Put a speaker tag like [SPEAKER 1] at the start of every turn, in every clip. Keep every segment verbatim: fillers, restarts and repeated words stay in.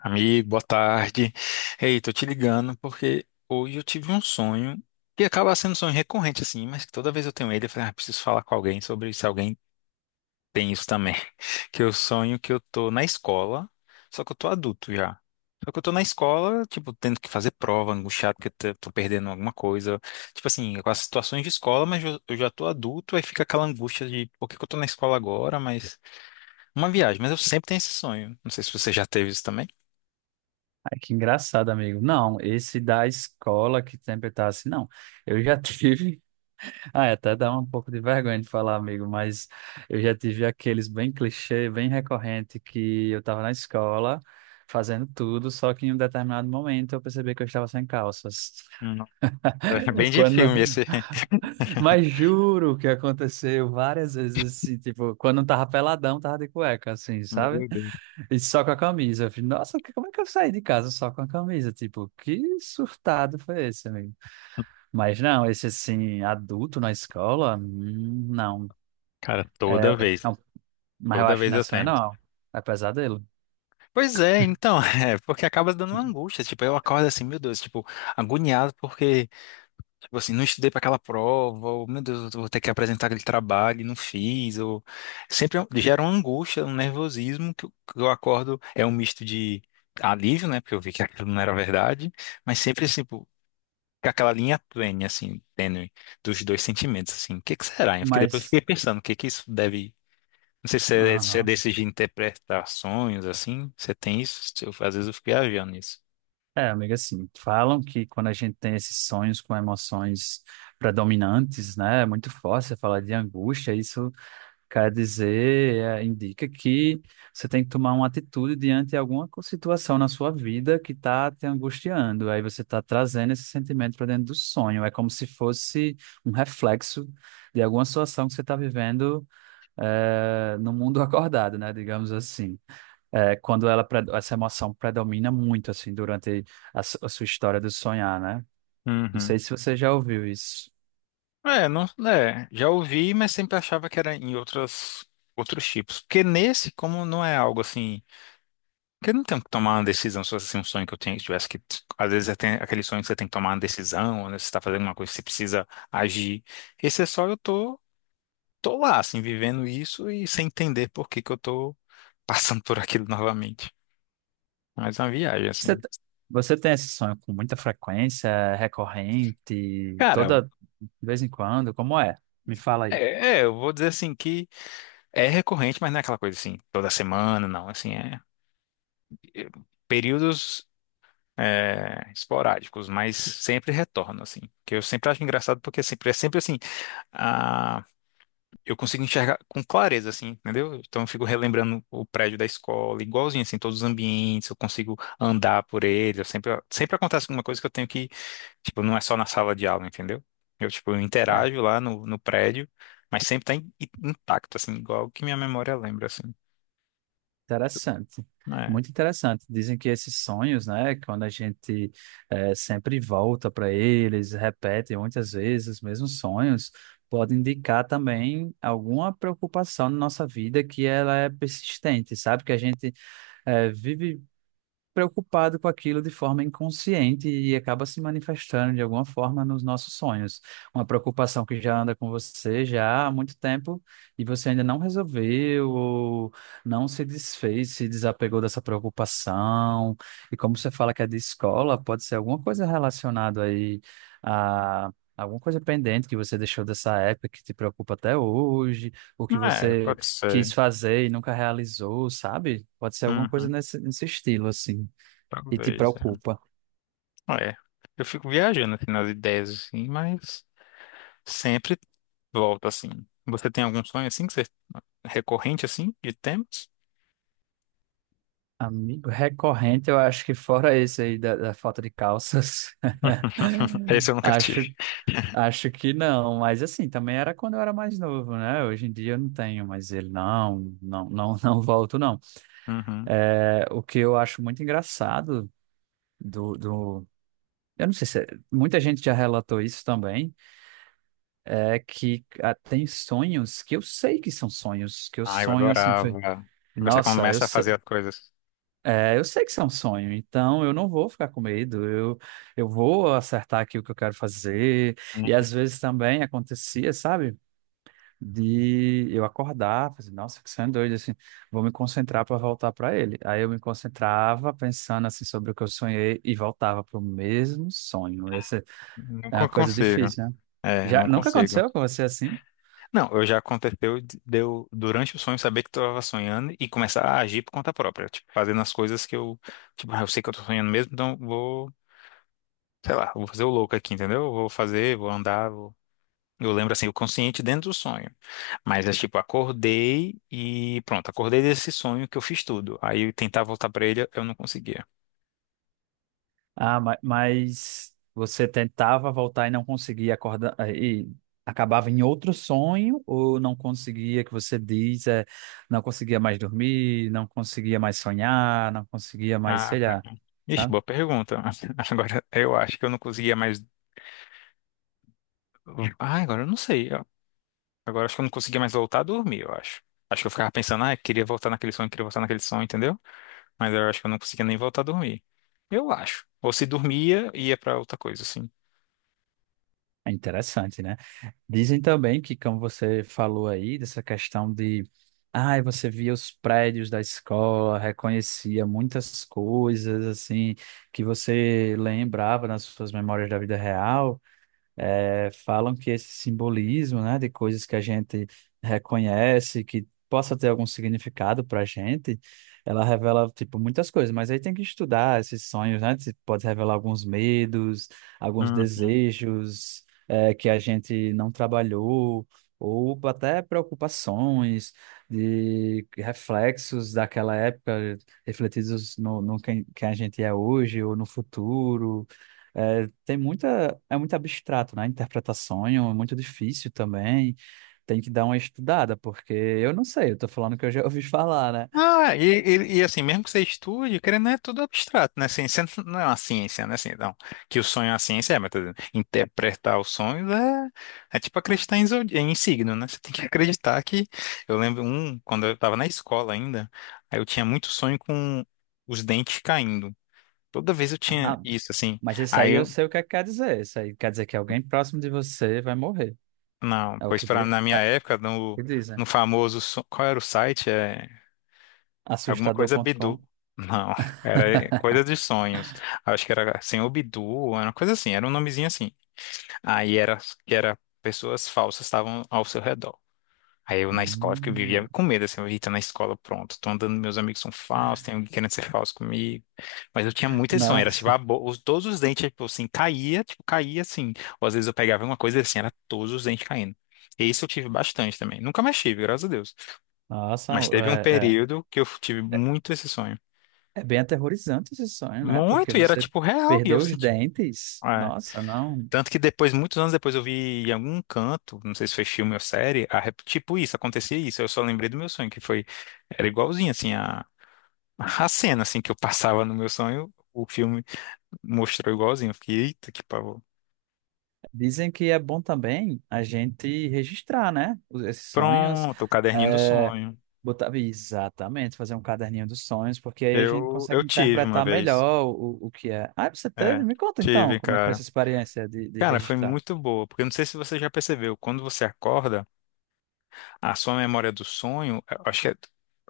[SPEAKER 1] Amigo, boa tarde. Ei, tô te ligando porque hoje eu tive um sonho que acaba sendo um sonho recorrente assim, mas que toda vez eu tenho ele, eu falei, ah, preciso falar com alguém sobre se alguém tem isso também. Que eu sonho que eu tô na escola, só que eu tô adulto já. Só que eu tô na escola, tipo, tendo que fazer prova, angustiado porque eu tô tô perdendo alguma coisa. Tipo assim, com as situações de escola, mas eu eu já tô adulto, aí fica aquela angústia de por que que eu tô na escola agora, mas uma viagem, mas eu sempre tenho esse sonho. Não sei se você já teve isso também.
[SPEAKER 2] Ai, que engraçado, amigo. Não, esse da escola que sempre tá assim, não. Eu já tive. Ah, até dá um pouco de vergonha de falar, amigo, mas eu já tive aqueles bem clichê, bem recorrente, que eu tava na escola fazendo tudo, só que em um determinado momento eu percebi que eu estava sem calças.
[SPEAKER 1] Nossa, é bem de
[SPEAKER 2] Quando...
[SPEAKER 1] filme esse.
[SPEAKER 2] Mas juro que aconteceu várias vezes assim, tipo, quando eu tava peladão, tava de cueca, assim, sabe?
[SPEAKER 1] Meu Deus.
[SPEAKER 2] E só com a camisa. Eu falei, nossa, que- como é que eu saí de casa só com a camisa? Tipo, que surtado foi esse, amigo? Mas não, esse assim, adulto na escola, hum, não.
[SPEAKER 1] Cara, toda
[SPEAKER 2] É,
[SPEAKER 1] vez.
[SPEAKER 2] não. Mas eu
[SPEAKER 1] Toda
[SPEAKER 2] acho que
[SPEAKER 1] vez
[SPEAKER 2] não é
[SPEAKER 1] eu
[SPEAKER 2] sonho,
[SPEAKER 1] tenho.
[SPEAKER 2] não. É pesadelo.
[SPEAKER 1] Pois é, então, é, porque acaba dando uma angústia. Tipo, eu acordo assim, meu Deus, tipo, agoniado porque tipo assim, não estudei para aquela prova, ou meu Deus, eu vou ter que apresentar aquele trabalho e não fiz, ou sempre gera uma angústia, um nervosismo que eu, que eu acordo, é um misto de alívio, né, porque eu vi que aquilo não era verdade, mas sempre assim, pô, com aquela linha tênue, assim, tênue dos dois sentimentos, assim, o que que será? Eu fiquei, depois eu
[SPEAKER 2] Mas,
[SPEAKER 1] fiquei pensando, o que que isso deve, não sei se é, se é
[SPEAKER 2] aham.
[SPEAKER 1] desses de interpretações, assim, você tem isso, eu- às vezes eu fico viajando nisso.
[SPEAKER 2] É, amiga, assim, falam que quando a gente tem esses sonhos com emoções predominantes, né, é muito forte, você fala de angústia, isso quer dizer, é, indica que você tem que tomar uma atitude diante de alguma co- situação na sua vida que está te angustiando. Aí você está trazendo esse sentimento para dentro do sonho. É como se fosse um reflexo de alguma situação que você está vivendo, é, no mundo acordado, né? Digamos assim. É, quando ela, pre- essa emoção predomina muito assim durante a, su- a sua história do sonhar, né? Não
[SPEAKER 1] Uhum.
[SPEAKER 2] sei se você já ouviu isso.
[SPEAKER 1] É, não, é, já ouvi, mas sempre achava que era em outras, outros tipos. Porque nesse, como não é algo assim. Porque eu não tenho que tomar uma decisão, se fosse assim, um sonho que eu tenho, que tivesse que. Às vezes é tem aquele sonho que você tem que tomar uma decisão, ou né, você está fazendo uma coisa que você precisa agir. Esse é só eu tô, tô lá, assim, vivendo isso e sem entender por que que eu tô passando por aquilo novamente. Mas é uma viagem, assim.
[SPEAKER 2] Você, te- você tem esse sonho com muita frequência, é recorrente,
[SPEAKER 1] Cara,
[SPEAKER 2] toda de vez em quando? Como é? Me fala aí.
[SPEAKER 1] é, é, eu vou dizer assim que é recorrente, mas não é aquela coisa assim, toda semana, não. Assim, é. É períodos, é, esporádicos, mas sempre retorno, assim. Que eu sempre acho engraçado porque sempre, é sempre assim, a, eu consigo enxergar com clareza, assim, entendeu? Então eu fico relembrando o prédio da escola, igualzinho, assim, todos os ambientes, eu consigo andar por eles, eu sempre, sempre acontece alguma coisa que eu tenho que, tipo, não é só na sala de aula, entendeu? Eu, tipo, eu
[SPEAKER 2] É
[SPEAKER 1] interajo lá no, no prédio, mas sempre tá in- intacto, assim, igual que minha memória lembra, assim.
[SPEAKER 2] interessante,
[SPEAKER 1] É,
[SPEAKER 2] muito interessante. Dizem que esses sonhos, né, quando a gente, é, sempre volta para eles, repete muitas vezes os mesmos sonhos, pode indicar também alguma preocupação na nossa vida que ela é persistente, sabe? Que a gente, é, vive preocupado com aquilo de forma inconsciente e acaba se manifestando de alguma forma nos nossos sonhos. Uma preocupação que já anda com você já há muito tempo e você ainda não resolveu ou não se desfez, se desapegou dessa preocupação. E como você fala que é de escola, pode ser alguma coisa relacionada aí a alguma coisa pendente que você deixou dessa época que te preocupa até hoje, ou que
[SPEAKER 1] é,
[SPEAKER 2] você
[SPEAKER 1] pode ser.
[SPEAKER 2] quis fazer e nunca realizou, sabe? Pode ser alguma coisa
[SPEAKER 1] Uhum,
[SPEAKER 2] nesse, nesse estilo, assim, e te
[SPEAKER 1] talvez, é.
[SPEAKER 2] preocupa.
[SPEAKER 1] Ah, é, eu fico viajando assim, nas ideias, assim, mas sempre volto assim. Você tem algum sonho assim que você recorrente assim de temas?
[SPEAKER 2] Amigo recorrente, eu acho que fora esse aí da, da falta de calças,
[SPEAKER 1] Esse eu nunca tive.
[SPEAKER 2] acho, acho que não, mas assim, também era quando eu era mais novo, né? Hoje em dia eu não tenho, mas ele não, não, não, não volto, não.
[SPEAKER 1] Uhum.
[SPEAKER 2] É, o que eu acho muito engraçado do, do, eu não sei se é- muita gente já relatou isso também, é que ah, tem sonhos que eu sei que são sonhos, que eu
[SPEAKER 1] Ah, eu
[SPEAKER 2] sonho assim, foi,
[SPEAKER 1] adorava. Que você
[SPEAKER 2] nossa, eu
[SPEAKER 1] começa a fazer as coisas.
[SPEAKER 2] é, eu sei que isso é um sonho, então eu não vou ficar com medo, eu, eu vou acertar aqui o que eu quero fazer. E
[SPEAKER 1] Não
[SPEAKER 2] às vezes também acontecia, sabe, de eu acordar, fazer, nossa, que sonho doido, assim, vou me concentrar para voltar para ele. Aí eu me concentrava pensando assim sobre o que eu sonhei e voltava para o mesmo sonho. Essa
[SPEAKER 1] não
[SPEAKER 2] é
[SPEAKER 1] con-
[SPEAKER 2] uma coisa
[SPEAKER 1] consigo.
[SPEAKER 2] difícil, né?
[SPEAKER 1] É,
[SPEAKER 2] Já
[SPEAKER 1] não
[SPEAKER 2] nunca
[SPEAKER 1] consigo.
[SPEAKER 2] aconteceu com você assim?
[SPEAKER 1] Não, eu já aconteceu de de eu, durante o sonho, saber que estava sonhando e começar a agir por conta própria. Tipo, fazendo as coisas que eu. Tipo, ah, eu sei que eu tô sonhando mesmo, então vou. Sei lá, vou fazer o louco aqui, entendeu? Vou fazer, vou andar, vou... Eu lembro assim, o consciente dentro do sonho. Mas é tipo, acordei e pronto, acordei desse sonho que eu fiz tudo. Aí eu tentar voltar pra ele, eu não conseguia.
[SPEAKER 2] Ah, ma- mas você tentava voltar e não conseguia acordar, eh, e acabava em outro sonho ou não conseguia, que você diz, é, não conseguia mais dormir, não conseguia mais sonhar, não conseguia mais,
[SPEAKER 1] Ah,
[SPEAKER 2] sei
[SPEAKER 1] cara.
[SPEAKER 2] lá,
[SPEAKER 1] Ixi,
[SPEAKER 2] sabe?
[SPEAKER 1] boa pergunta. Agora eu acho que eu não conseguia mais. Ah, agora eu não sei. Ó. Agora acho que eu não conseguia mais voltar a dormir, eu acho. Acho que eu ficava pensando, ah, eu queria voltar naquele sonho, queria voltar naquele sonho, entendeu? Mas eu acho que eu não conseguia nem voltar a dormir. Eu acho. Ou se dormia, ia pra outra coisa, assim.
[SPEAKER 2] É interessante, né? Dizem também que, como você falou aí, dessa questão de, ai, você via os prédios da escola, reconhecia muitas coisas, assim, que você lembrava nas suas memórias da vida real. Eh, falam que esse simbolismo, né, de coisas que a gente reconhece, que possa ter algum significado para a gente, ela revela, tipo, muitas coisas, mas aí tem que estudar esses sonhos, né, se pode revelar alguns medos, alguns
[SPEAKER 1] Uhum.
[SPEAKER 2] desejos, eh, que a gente não trabalhou, ou até preocupações, de reflexos daquela época refletidos no, no quem, quem a gente é hoje ou no futuro. É, tem muita, é muito abstrato, né? Interpretar sonho é muito difícil também. Tem que dar uma estudada, porque eu não sei, eu tô falando que eu já ouvi falar, né?
[SPEAKER 1] Ah, e, e, e assim, mesmo que você estude, querendo, ou não, é tudo abstrato, né? Ciência não é uma ciência, né? Assim, não. Que o sonho é uma ciência, é, mas tô dizendo, interpretar os sonhos é, é tipo acreditar em, zodi- em signo, né? Você tem que acreditar que. Eu lembro um, quando eu tava na escola ainda, aí eu tinha muito sonho com os dentes caindo. Toda vez eu tinha
[SPEAKER 2] Ah,
[SPEAKER 1] isso, assim.
[SPEAKER 2] mas isso
[SPEAKER 1] Aí
[SPEAKER 2] aí eu
[SPEAKER 1] eu.
[SPEAKER 2] sei o que é que quer dizer. Isso aí quer dizer que alguém próximo de você vai morrer.
[SPEAKER 1] Não,
[SPEAKER 2] É o
[SPEAKER 1] pois
[SPEAKER 2] que,
[SPEAKER 1] pra,
[SPEAKER 2] di-
[SPEAKER 1] na
[SPEAKER 2] é
[SPEAKER 1] minha
[SPEAKER 2] o
[SPEAKER 1] época, no,
[SPEAKER 2] que dizem.
[SPEAKER 1] no famoso. so- Qual era o site? É alguma coisa
[SPEAKER 2] assustador ponto com.
[SPEAKER 1] Bidu. Não, era coisa de sonhos. Acho que era Senhor Bidu, era uma coisa assim, era um nomezinho assim. Aí era que era pessoas falsas estavam ao seu redor. Aí eu na escola que eu
[SPEAKER 2] Hum,
[SPEAKER 1] vivia com medo, assim, eu ia na escola, pronto, tô andando, meus amigos são falsos, tem alguém querendo ser falso comigo. Mas eu tinha muito esse sonho, era tipo,
[SPEAKER 2] nossa,
[SPEAKER 1] a bo- os, todos os dentes, tipo assim, caía, tipo, caía assim. Ou às vezes eu pegava uma coisa assim, era todos os dentes caindo. E isso eu tive bastante também. Nunca mais tive, graças a Deus.
[SPEAKER 2] nossa,
[SPEAKER 1] Mas teve um
[SPEAKER 2] é,
[SPEAKER 1] período que eu tive
[SPEAKER 2] é, é
[SPEAKER 1] muito esse sonho.
[SPEAKER 2] é bem aterrorizante esse sonho, né? Porque
[SPEAKER 1] Muito, e era
[SPEAKER 2] você
[SPEAKER 1] tipo real, e eu
[SPEAKER 2] perdeu os
[SPEAKER 1] senti.
[SPEAKER 2] dentes.
[SPEAKER 1] É.
[SPEAKER 2] Nossa, não.
[SPEAKER 1] Tanto que depois, muitos anos depois, eu vi em algum canto, não sei se foi filme ou série, a rep- tipo isso, acontecia isso. Eu só lembrei do meu sonho, que foi. Era igualzinho, assim, a, a cena, assim, que eu passava no meu sonho, o filme mostrou igualzinho. Eu fiquei, eita, que pavor.
[SPEAKER 2] Dizem que é bom também a gente registrar, né? os- Esses sonhos.
[SPEAKER 1] Pronto, o caderninho do
[SPEAKER 2] É,
[SPEAKER 1] sonho.
[SPEAKER 2] botar, exatamente, fazer um caderninho dos sonhos, porque aí a gente
[SPEAKER 1] Eu,
[SPEAKER 2] consegue
[SPEAKER 1] eu tive uma
[SPEAKER 2] interpretar
[SPEAKER 1] vez.
[SPEAKER 2] melhor o, o que é. Ah, você teve?
[SPEAKER 1] É,
[SPEAKER 2] Me conta então,
[SPEAKER 1] tive,
[SPEAKER 2] como é que foi essa
[SPEAKER 1] cara.
[SPEAKER 2] experiência de, de
[SPEAKER 1] Cara, foi
[SPEAKER 2] registrar?
[SPEAKER 1] muito boa, porque eu não sei se você já percebeu, quando você acorda. A sua memória do sonho, eu acho que é,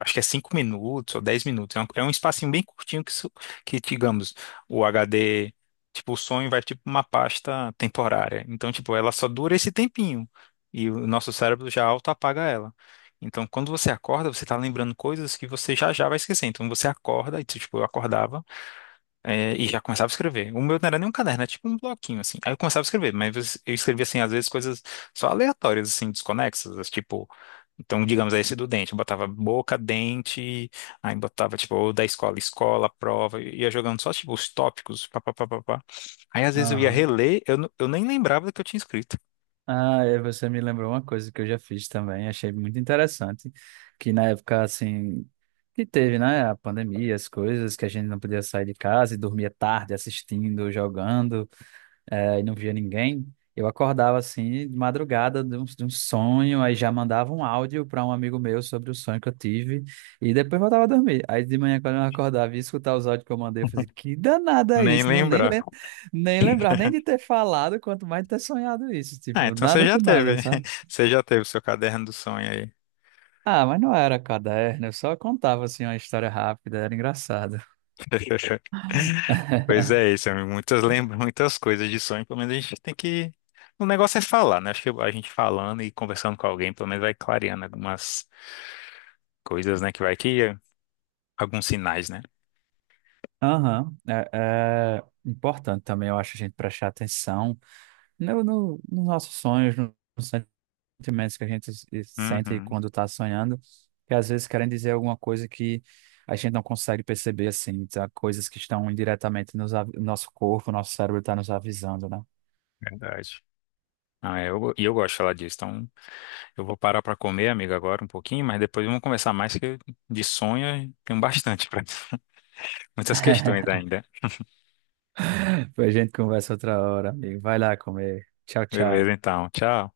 [SPEAKER 1] acho que é cinco minutos ou dez minutos. É um, é um espacinho bem curtinho que, isso- que, digamos, o agá dê, tipo, o sonho vai tipo uma pasta temporária. Então, tipo, ela só dura esse tempinho. E o nosso cérebro já auto-apaga ela. Então, quando você acorda, você tá lembrando coisas que você já já vai esquecer. Então, você acorda, e tipo, eu acordava. É, e já começava a escrever. O meu não era nem um caderno, era tipo um bloquinho, assim. Aí eu começava a escrever, mas eu eu escrevia, assim, às vezes coisas só aleatórias, assim, desconexas, tipo... Então, digamos, aí esse do dente, eu botava boca, dente, aí botava, tipo, ou da escola, escola, prova, e ia jogando só, tipo, os tópicos, pá, pá, pá, pá, pá. Aí, às vezes, eu ia
[SPEAKER 2] Aham.
[SPEAKER 1] reler, eu, não- eu nem lembrava do que eu tinha escrito.
[SPEAKER 2] Ah, e você me lembrou uma coisa que eu já fiz também, achei muito interessante, que na época, assim, que teve, né, a pandemia, as coisas, que a gente não podia sair de casa e dormia tarde assistindo, jogando, eh, e não via ninguém, eu acordava assim de madrugada de um, de um sonho, aí já mandava um áudio para um amigo meu sobre o sonho que eu tive, e depois voltava a dormir. Aí de manhã, quando eu acordava e ia escutar os áudios que eu mandei, eu fazia, que danada é
[SPEAKER 1] Nem
[SPEAKER 2] isso? Não, nem,
[SPEAKER 1] lembrava.
[SPEAKER 2] lem nem lembrar nem de ter falado, quanto mais de ter sonhado isso.
[SPEAKER 1] Ah,
[SPEAKER 2] Tipo,
[SPEAKER 1] então você
[SPEAKER 2] nada
[SPEAKER 1] já
[SPEAKER 2] com nada,
[SPEAKER 1] teve,
[SPEAKER 2] sabe?
[SPEAKER 1] você já teve o seu caderno do sonho aí.
[SPEAKER 2] Ah, mas não era caderno, eu só contava assim uma história rápida, era engraçado.
[SPEAKER 1] Pois é, isso, amigo. Muitas lembra muitas coisas de sonho, pelo menos a gente tem que. O negócio é falar, né? Acho que a gente falando e conversando com alguém, pelo menos vai clareando algumas coisas, né? Que vai que alguns sinais, né?
[SPEAKER 2] Aham, é, é importante também, eu acho, a gente prestar atenção no, no, nos nossos sonhos, no- nos sentimentos que a gente se- sente
[SPEAKER 1] Uhum,
[SPEAKER 2] quando está sonhando, que às vezes querem dizer alguma coisa que a gente não consegue perceber, assim, tá? Coisas que estão indiretamente nos, av- nosso corpo, nosso cérebro está nos avisando, né?
[SPEAKER 1] verdade. Ah, é, eu, e eu gosto de falar disso. Então, eu vou parar para comer, amigo, agora um pouquinho, mas depois vamos conversar mais, que de sonho tem bastante para muitas questões ainda.
[SPEAKER 2] Depois a gente conversa outra hora, amigo. Vai lá comer. Tchau,
[SPEAKER 1] Beleza,
[SPEAKER 2] tchau.
[SPEAKER 1] então. Tchau.